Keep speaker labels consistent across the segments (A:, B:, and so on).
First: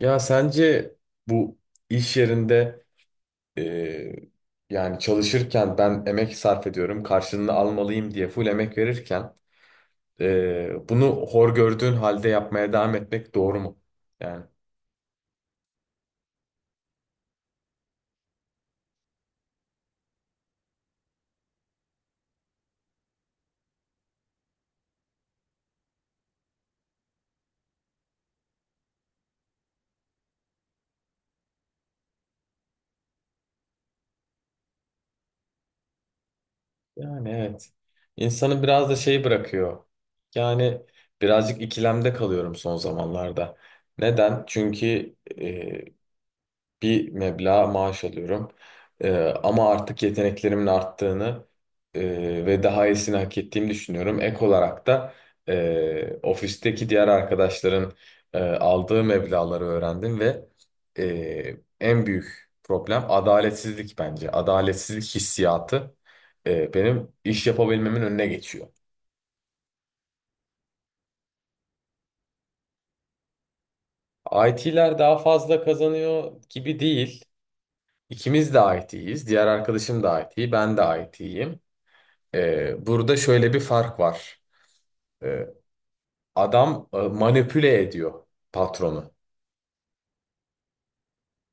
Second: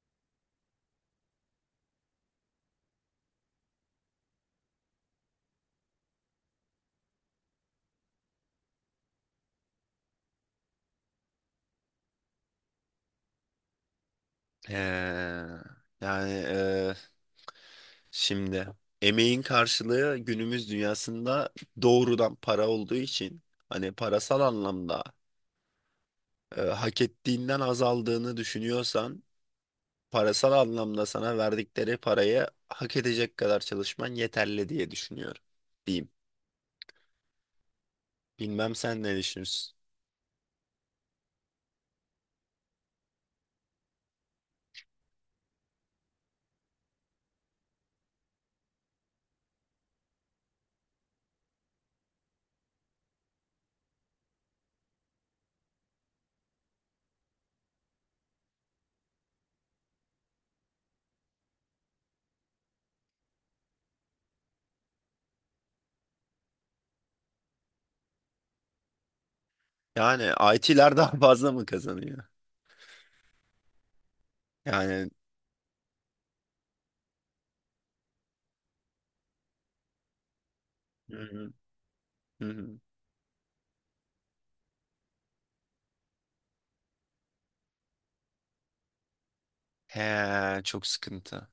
A: Ya sence bu iş yerinde eee, yani çalışırken ben emek sarf ediyorum, karşılığını almalıyım diye full emek verirken bunu hor gördüğün halde yapmaya devam etmek doğru mu? Yani
B: Ee, yani e, şimdi emeğin karşılığı günümüz dünyasında doğrudan para olduğu için hani parasal anlamda hak ettiğinden azaldığını düşünüyorsan parasal anlamda sana verdikleri parayı hak edecek kadar çalışman yeterli diye düşünüyorum diyeyim.
A: yani, evet. İnsanı
B: Bilmem
A: biraz da
B: sen ne
A: şey
B: düşünürsün?
A: bırakıyor. Yani birazcık ikilemde kalıyorum son zamanlarda. Neden? Çünkü e, bir meblağ maaş alıyorum. Ee, ama artık yeteneklerimin arttığını ve daha iyisini hak ettiğimi düşünüyorum. Ek olarak da ofisteki diğer arkadaşların aldığı meblağları öğrendim ve en büyük problem adaletsizlik bence. Adaletsizlik hissiyatı benim iş yapabilmemin önüne geçiyor.
B: Yani IT'ler daha fazla mı kazanıyor?
A: IT'ler
B: Yani,
A: daha fazla kazanıyor gibi değil. İkimiz de IT'yiz. Diğer arkadaşım da IT, ben de
B: hı hı,
A: IT'yim.
B: hı hı.
A: Burada şöyle bir fark var. Ee, adam manipüle ediyor patronu.
B: He, çok sıkıntı.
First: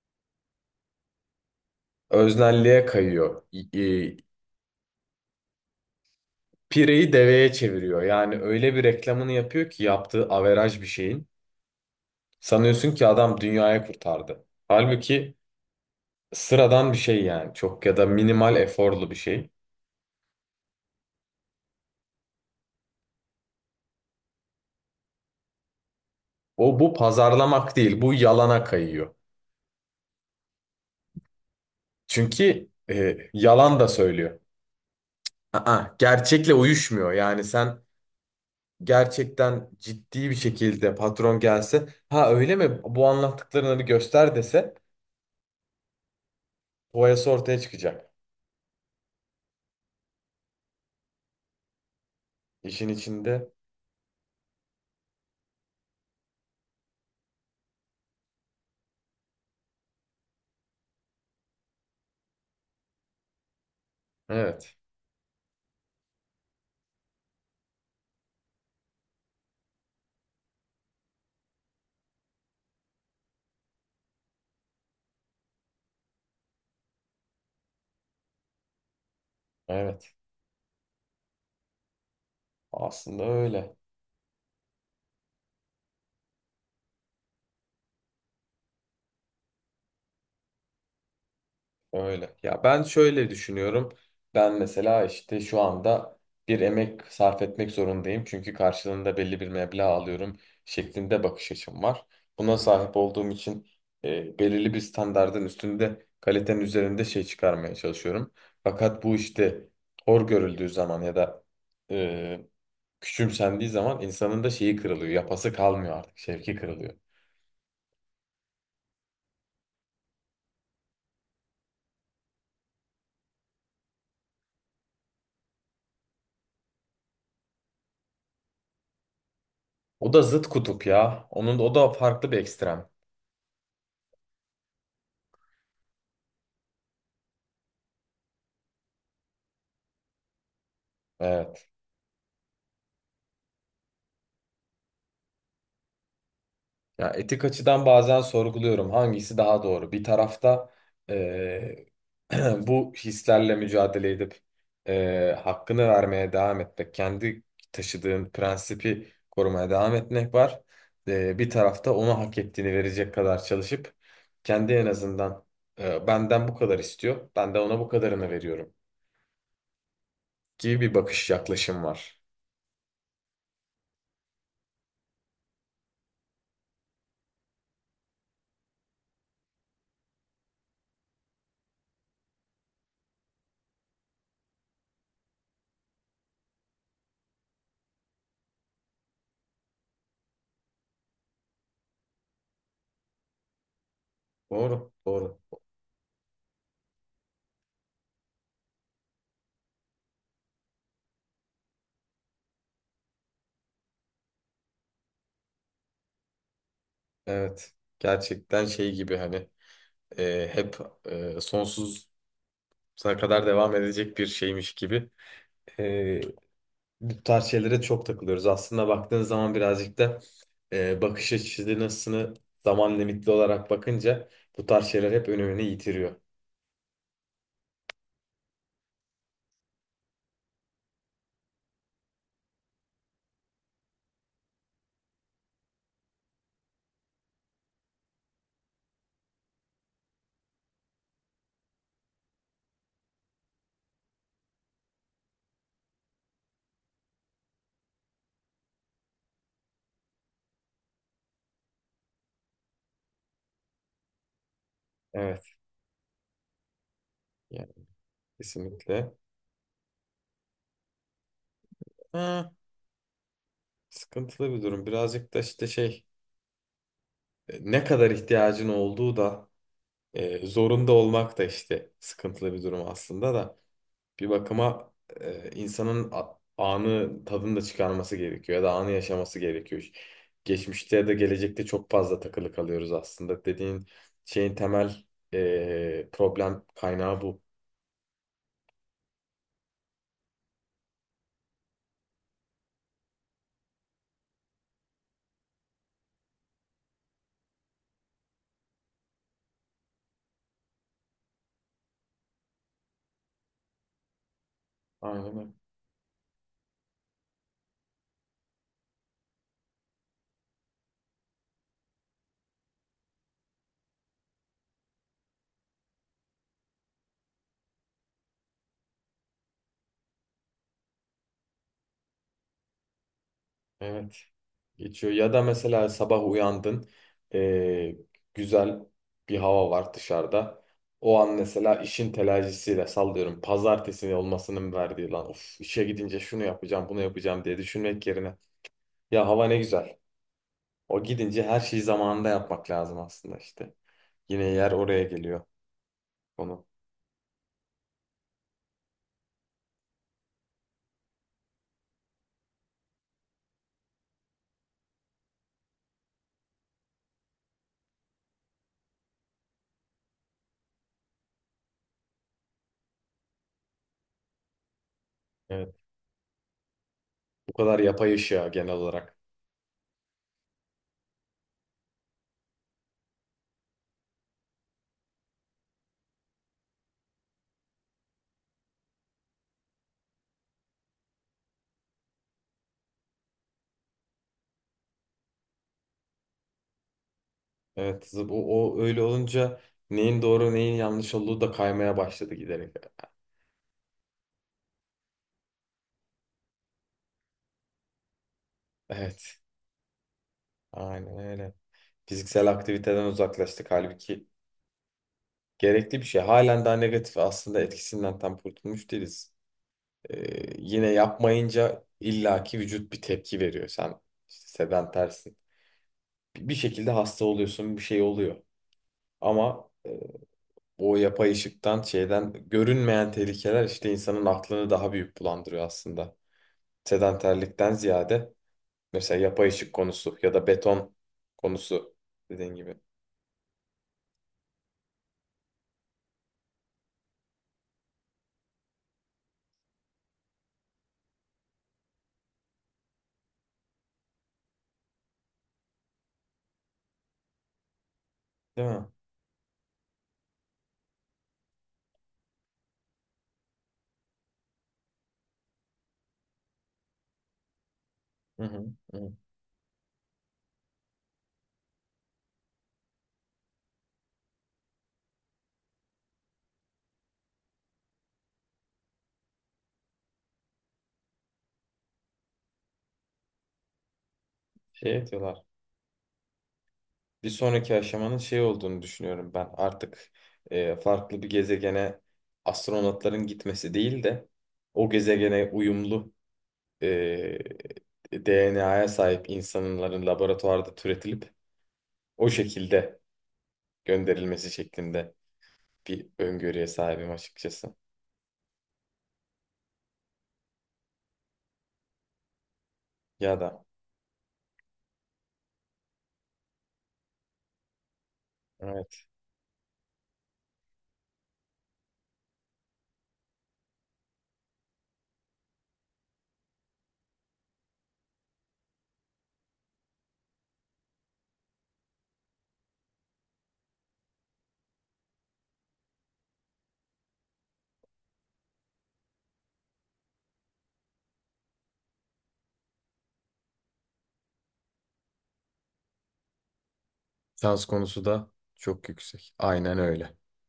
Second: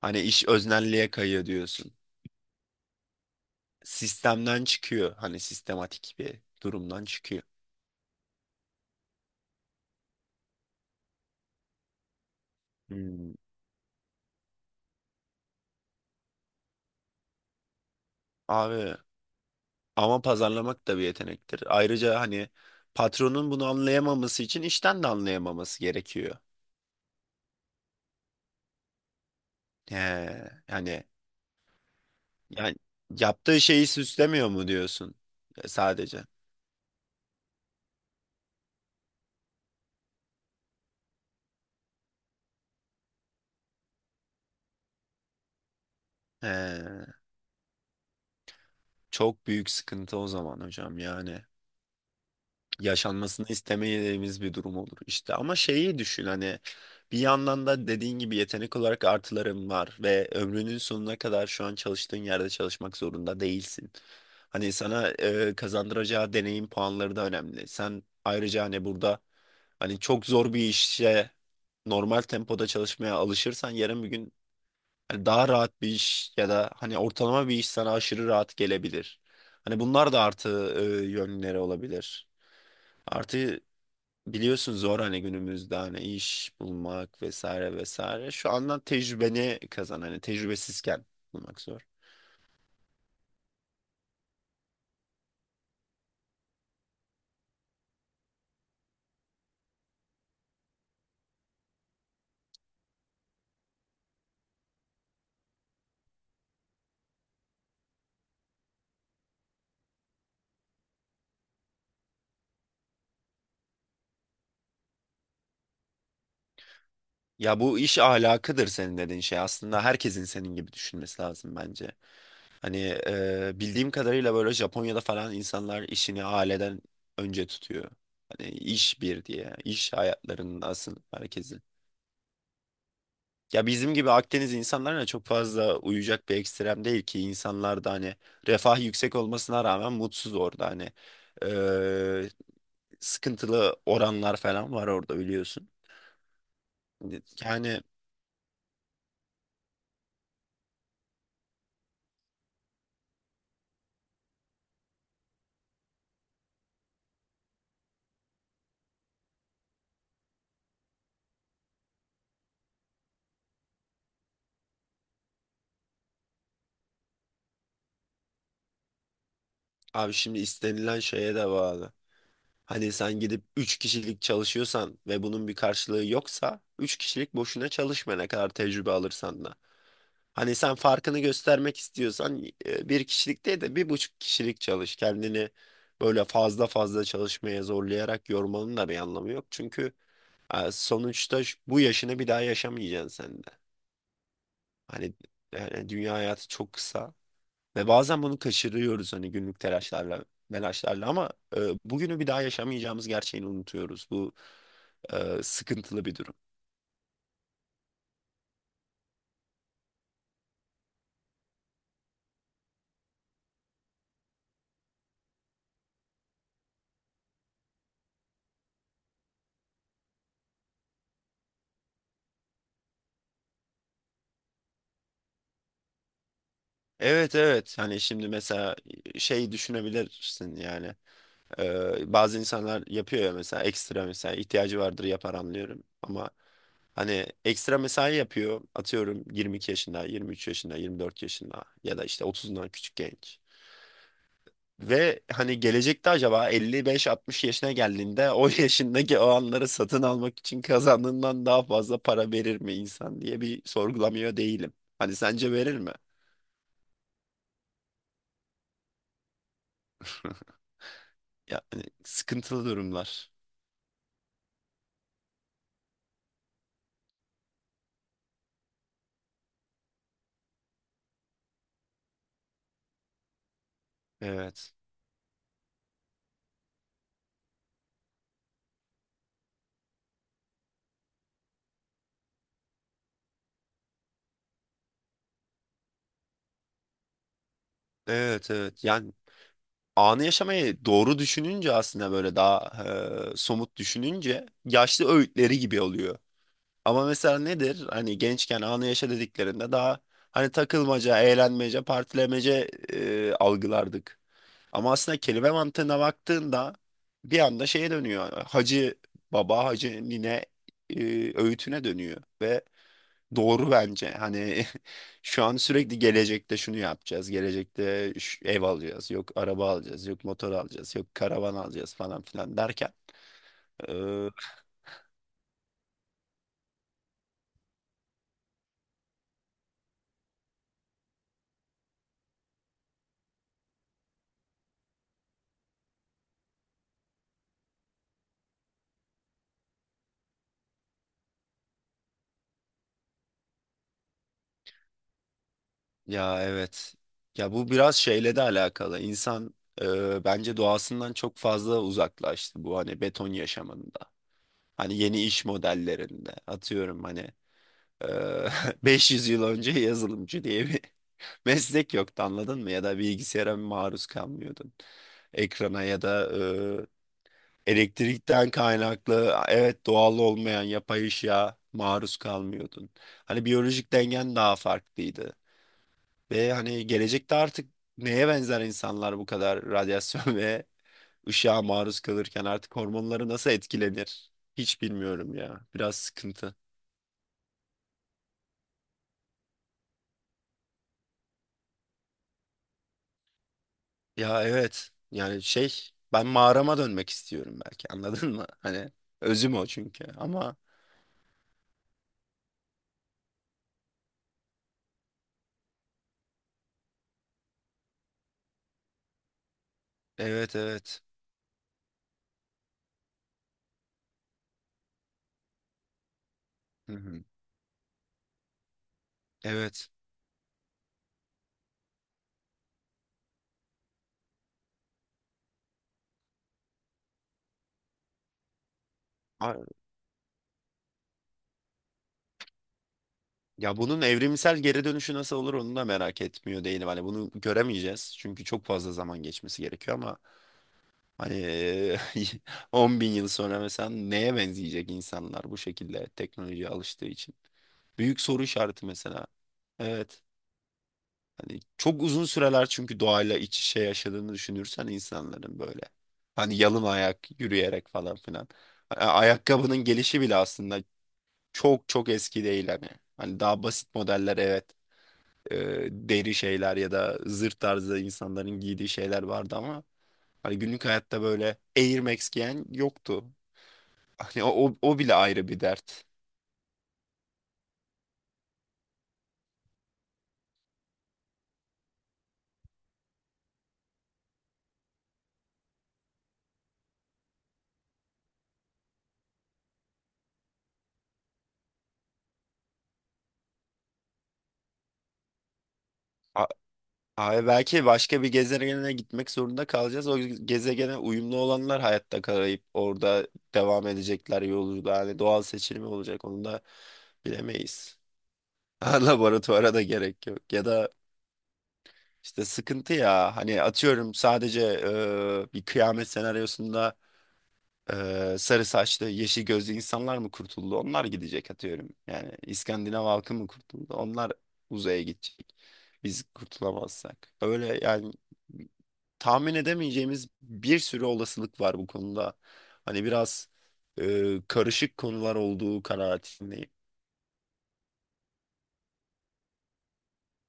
B: Hani iş öznelliğe kayıyor diyorsun,
A: Öznelliğe kayıyor.
B: sistemden çıkıyor. Hani sistematik bir durumdan
A: Pireyi
B: çıkıyor.
A: deveye çeviriyor. Yani öyle bir reklamını yapıyor ki yaptığı averaj bir şeyin. Sanıyorsun ki
B: Hmm.
A: adam dünyayı kurtardı. Halbuki sıradan bir şey yani. Çok ya da minimal
B: Abi,
A: eforlu bir şey.
B: ama pazarlamak da bir yetenektir. Ayrıca hani patronun bunu anlayamaması için işten de anlayamaması gerekiyor.
A: O bu pazarlamak değil. Bu yalana kayıyor.
B: He, yani
A: Çünkü
B: yani yaptığı
A: yalan
B: şeyi
A: da söylüyor.
B: süslemiyor mu diyorsun? E,
A: Aa,
B: sadece.
A: gerçekle uyuşmuyor. Yani sen gerçekten ciddi bir şekilde patron gelse ha öyle mi bu anlattıklarını göster dese
B: He,
A: boyası ortaya çıkacak.
B: çok büyük sıkıntı o zaman hocam yani.
A: İşin
B: Yaşanmasını
A: içinde
B: istemediğimiz bir durum olur işte. Ama şeyi düşün, hani bir yandan da dediğin gibi yetenek olarak artıların var ve ömrünün sonuna kadar şu an çalıştığın yerde çalışmak zorunda değilsin. Hani
A: evet,
B: sana kazandıracağı deneyim puanları da önemli. Sen ayrıca hani burada hani çok zor bir işe normal tempoda çalışmaya alışırsan yarın bir gün hani daha rahat bir iş ya da hani ortalama bir iş sana aşırı rahat gelebilir. Hani bunlar
A: evet,
B: da artı yönleri olabilir.
A: aslında
B: Artı,
A: öyle.
B: biliyorsun zor hani günümüzde hani iş bulmak vesaire vesaire. Şu andan tecrübeni kazan, hani tecrübesizken bulmak zor.
A: Öyle. Ya ben şöyle düşünüyorum. Ben mesela işte şu anda bir emek sarf etmek zorundayım. Çünkü karşılığında belli bir meblağ alıyorum şeklinde bakış açım var. Buna sahip olduğum için belirli bir standardın üstünde kalitenin üzerinde şey çıkarmaya çalışıyorum. Fakat bu işte hor görüldüğü zaman ya da e, küçümsendiği zaman insanın da şeyi kırılıyor. Yapası kalmıyor artık. Şevki kırılıyor.
B: Ya bu iş ahlakıdır senin dediğin şey. Aslında herkesin senin gibi düşünmesi lazım bence. Hani bildiğim kadarıyla böyle Japonya'da falan insanlar işini aileden önce tutuyor. Hani iş bir diye. İş
A: O da zıt
B: hayatlarının
A: kutup
B: asıl
A: ya. Onun
B: merkezi.
A: o da farklı bir ekstrem.
B: Ya bizim gibi Akdeniz insanlarına çok fazla uyacak bir ekstrem değil ki, insanlar da hani refah yüksek olmasına rağmen mutsuz orada hani.
A: Evet.
B: Eee, Sıkıntılı oranlar falan var orada biliyorsun.
A: Ya etik
B: Yani
A: açıdan bazen sorguluyorum hangisi daha doğru. Bir tarafta eee, bu hislerle mücadele edip hakkını vermeye devam etmek, kendi taşıdığın prensipi korumaya devam etmek var. Bir tarafta ona hak ettiğini verecek kadar çalışıp kendi en azından benden bu kadar istiyor, ben de ona bu kadarını veriyorum
B: abi şimdi
A: gibi bir
B: istenilen
A: bakış
B: şeye de
A: yaklaşım
B: bağlı.
A: var.
B: Hani sen gidip 3 kişilik çalışıyorsan ve bunun bir karşılığı yoksa 3 kişilik boşuna çalışma ne kadar tecrübe alırsan da. Hani sen farkını göstermek istiyorsan bir kişilik değil de bir buçuk kişilik çalış. Kendini böyle fazla fazla çalışmaya zorlayarak yormanın da bir anlamı yok. Çünkü sonuçta bu yaşını bir daha yaşamayacaksın sen de.
A: Doğru,
B: Hani
A: doğru.
B: yani dünya hayatı çok kısa ve bazen bunu kaçırıyoruz hani günlük telaşlarla, melaşlarla ama bugünü bir daha yaşamayacağımız gerçeğini unutuyoruz. Bu sıkıntılı bir durum.
A: Evet, gerçekten şey gibi hani hep sonsuz sonuna kadar devam edecek bir şeymiş gibi. Ee, bu tarz şeylere çok takılıyoruz. Aslında baktığın zaman birazcık da bakış açısını zaman limitli olarak bakınca bu tarz şeyler hep önemini yitiriyor.
B: Evet evet, hani şimdi mesela şey düşünebilirsin yani. Bazı insanlar yapıyor ya mesela ekstra, mesela ihtiyacı vardır yapar anlıyorum. Ama hani ekstra mesai yapıyor atıyorum 22 yaşında, 23 yaşında, 24 yaşında ya da işte 30'undan küçük genç. Ve hani gelecekte acaba 55-60 yaşına geldiğinde o yaşındaki o anları satın almak için kazandığından daha fazla para verir mi insan diye bir sorgulamıyor değilim. Hani
A: Evet,
B: sence verir mi?
A: yani kesinlikle.
B: Yani
A: Ha,
B: sıkıntılı durumlar.
A: sıkıntılı bir durum. Birazcık da işte şey ne kadar ihtiyacın olduğu da zorunda olmak da işte sıkıntılı bir durum aslında da. Bir
B: Evet.
A: bakıma insanın anı tadını da çıkarması gerekiyor ya da anı yaşaması gerekiyor. Geçmişte ya da gelecekte çok fazla takılı kalıyoruz aslında. Dediğin şeyin temel problem kaynağı bu.
B: Evet evet. Yani anı yaşamayı doğru düşününce aslında böyle daha somut düşününce yaşlı öğütleri gibi oluyor. Ama mesela nedir? Hani gençken anı yaşa dediklerinde daha hani takılmaca, eğlenmece, partilemece algılardık. Ama aslında
A: Aynen
B: kelime
A: öyle.
B: mantığına baktığında bir anda şeye dönüyor. Hacı baba, hacı nine e, öğütüne dönüyor ve doğru bence. Hani şu an sürekli gelecekte şunu yapacağız. Gelecekte şu ev alacağız. Yok araba alacağız. Yok motor alacağız. Yok karavan alacağız falan filan derken.
A: Evet.
B: eee,
A: Geçiyor. Ya da mesela sabah uyandın, e, güzel bir hava var dışarıda. O an mesela işin telaşıyla sallıyorum. Pazartesi olmasının verdiği lan of işe gidince şunu yapacağım, bunu yapacağım diye düşünmek yerine ya hava ne güzel. O gidince her şeyi zamanında yapmak lazım aslında işte. Yine yer oraya geliyor
B: Ya
A: konu.
B: evet. Ya bu biraz şeyle de alakalı. İnsan, bence doğasından çok fazla uzaklaştı bu hani beton yaşamında. Hani yeni iş modellerinde. Atıyorum hani eee, 500 yıl önce yazılımcı diye bir meslek yoktu, anladın mı? Ya da bilgisayara maruz kalmıyordun.
A: Evet.
B: Ekrana ya da
A: Bu kadar yapay ışığa
B: elektrikten
A: genel olarak.
B: kaynaklı, evet, doğal olmayan yapay ışığa maruz kalmıyordun. Hani biyolojik dengen daha farklıydı. Ve hani gelecekte artık neye benzer insanlar bu kadar radyasyon ve ışığa maruz kalırken artık hormonları nasıl etkilenir? Hiç bilmiyorum ya. Biraz sıkıntı.
A: Evet, o öyle olunca neyin doğru neyin yanlış olduğu da kaymaya başladı giderek.
B: Ya evet. Yani şey, ben mağarama dönmek istiyorum belki, anladın mı? Hani
A: Evet,
B: özüm o çünkü ama
A: aynen öyle. Fiziksel aktiviteden uzaklaştık halbuki gerekli bir şey. Halen daha negatif aslında etkisinden tam kurtulmuş değiliz.
B: evet
A: Yine
B: evet.
A: yapmayınca illaki vücut bir tepki veriyor. Sen işte sedentersin. Bir şekilde
B: Hı hı.
A: hasta oluyorsun, bir şey oluyor. Ama
B: Evet.
A: o yapay ışıktan şeyden görünmeyen tehlikeler işte insanın aklını daha büyük bulandırıyor aslında. Sedanterlikten ziyade mesela yapay
B: A-
A: ışık konusu ya da beton konusu dediğin gibi.
B: Ya bunun evrimsel geri dönüşü nasıl olur onu da merak etmiyor değilim. Hani bunu göremeyeceğiz. Çünkü çok fazla zaman geçmesi gerekiyor ama hani 10 bin yıl sonra mesela neye benzeyecek insanlar bu şekilde teknolojiye alıştığı için? Büyük soru
A: Değil mi?
B: işareti mesela. Evet. Hani çok uzun süreler, çünkü doğayla iç içe yaşadığını düşünürsen insanların böyle. Hani yalın ayak yürüyerek falan
A: Hı
B: filan.
A: hı, hı.
B: Ayakkabının gelişi bile aslında çok çok eski değil hani. Hani daha basit modeller, evet, deri şeyler ya da zırt tarzı insanların giydiği şeyler vardı ama hani günlük hayatta böyle Air Max giyen yoktu. Hani o
A: Şey
B: bile
A: diyorlar.
B: ayrı bir dert.
A: Bir sonraki aşamanın şey olduğunu düşünüyorum ben. Artık farklı bir gezegene astronotların gitmesi değil de o gezegene uyumlu e, DNA'ya sahip insanların laboratuvarda türetilip o şekilde gönderilmesi şeklinde bir öngörüye sahibim
B: Abi
A: açıkçası.
B: belki başka bir gezegene gitmek zorunda kalacağız. O gezegene uyumlu olanlar hayatta kalayıp orada
A: Ya da
B: devam edecekler yolculuğa. Yani doğal seçilimi olacak onu da bilemeyiz.
A: evet,
B: Ha, laboratuvara da gerek yok. Ya da işte sıkıntı ya. Hani atıyorum sadece bir kıyamet senaryosunda sarı saçlı, yeşil gözlü insanlar mı kurtuldu? Onlar gidecek atıyorum. Yani İskandinav halkı mı kurtuldu? Onlar uzaya gidecek. Biz kurtulamazsak. Öyle yani tahmin edemeyeceğimiz bir sürü olasılık var bu konuda. Hani biraz karışık konular olduğu kanaatindeyim.
A: sans konusu da çok yüksek. Aynen öyle.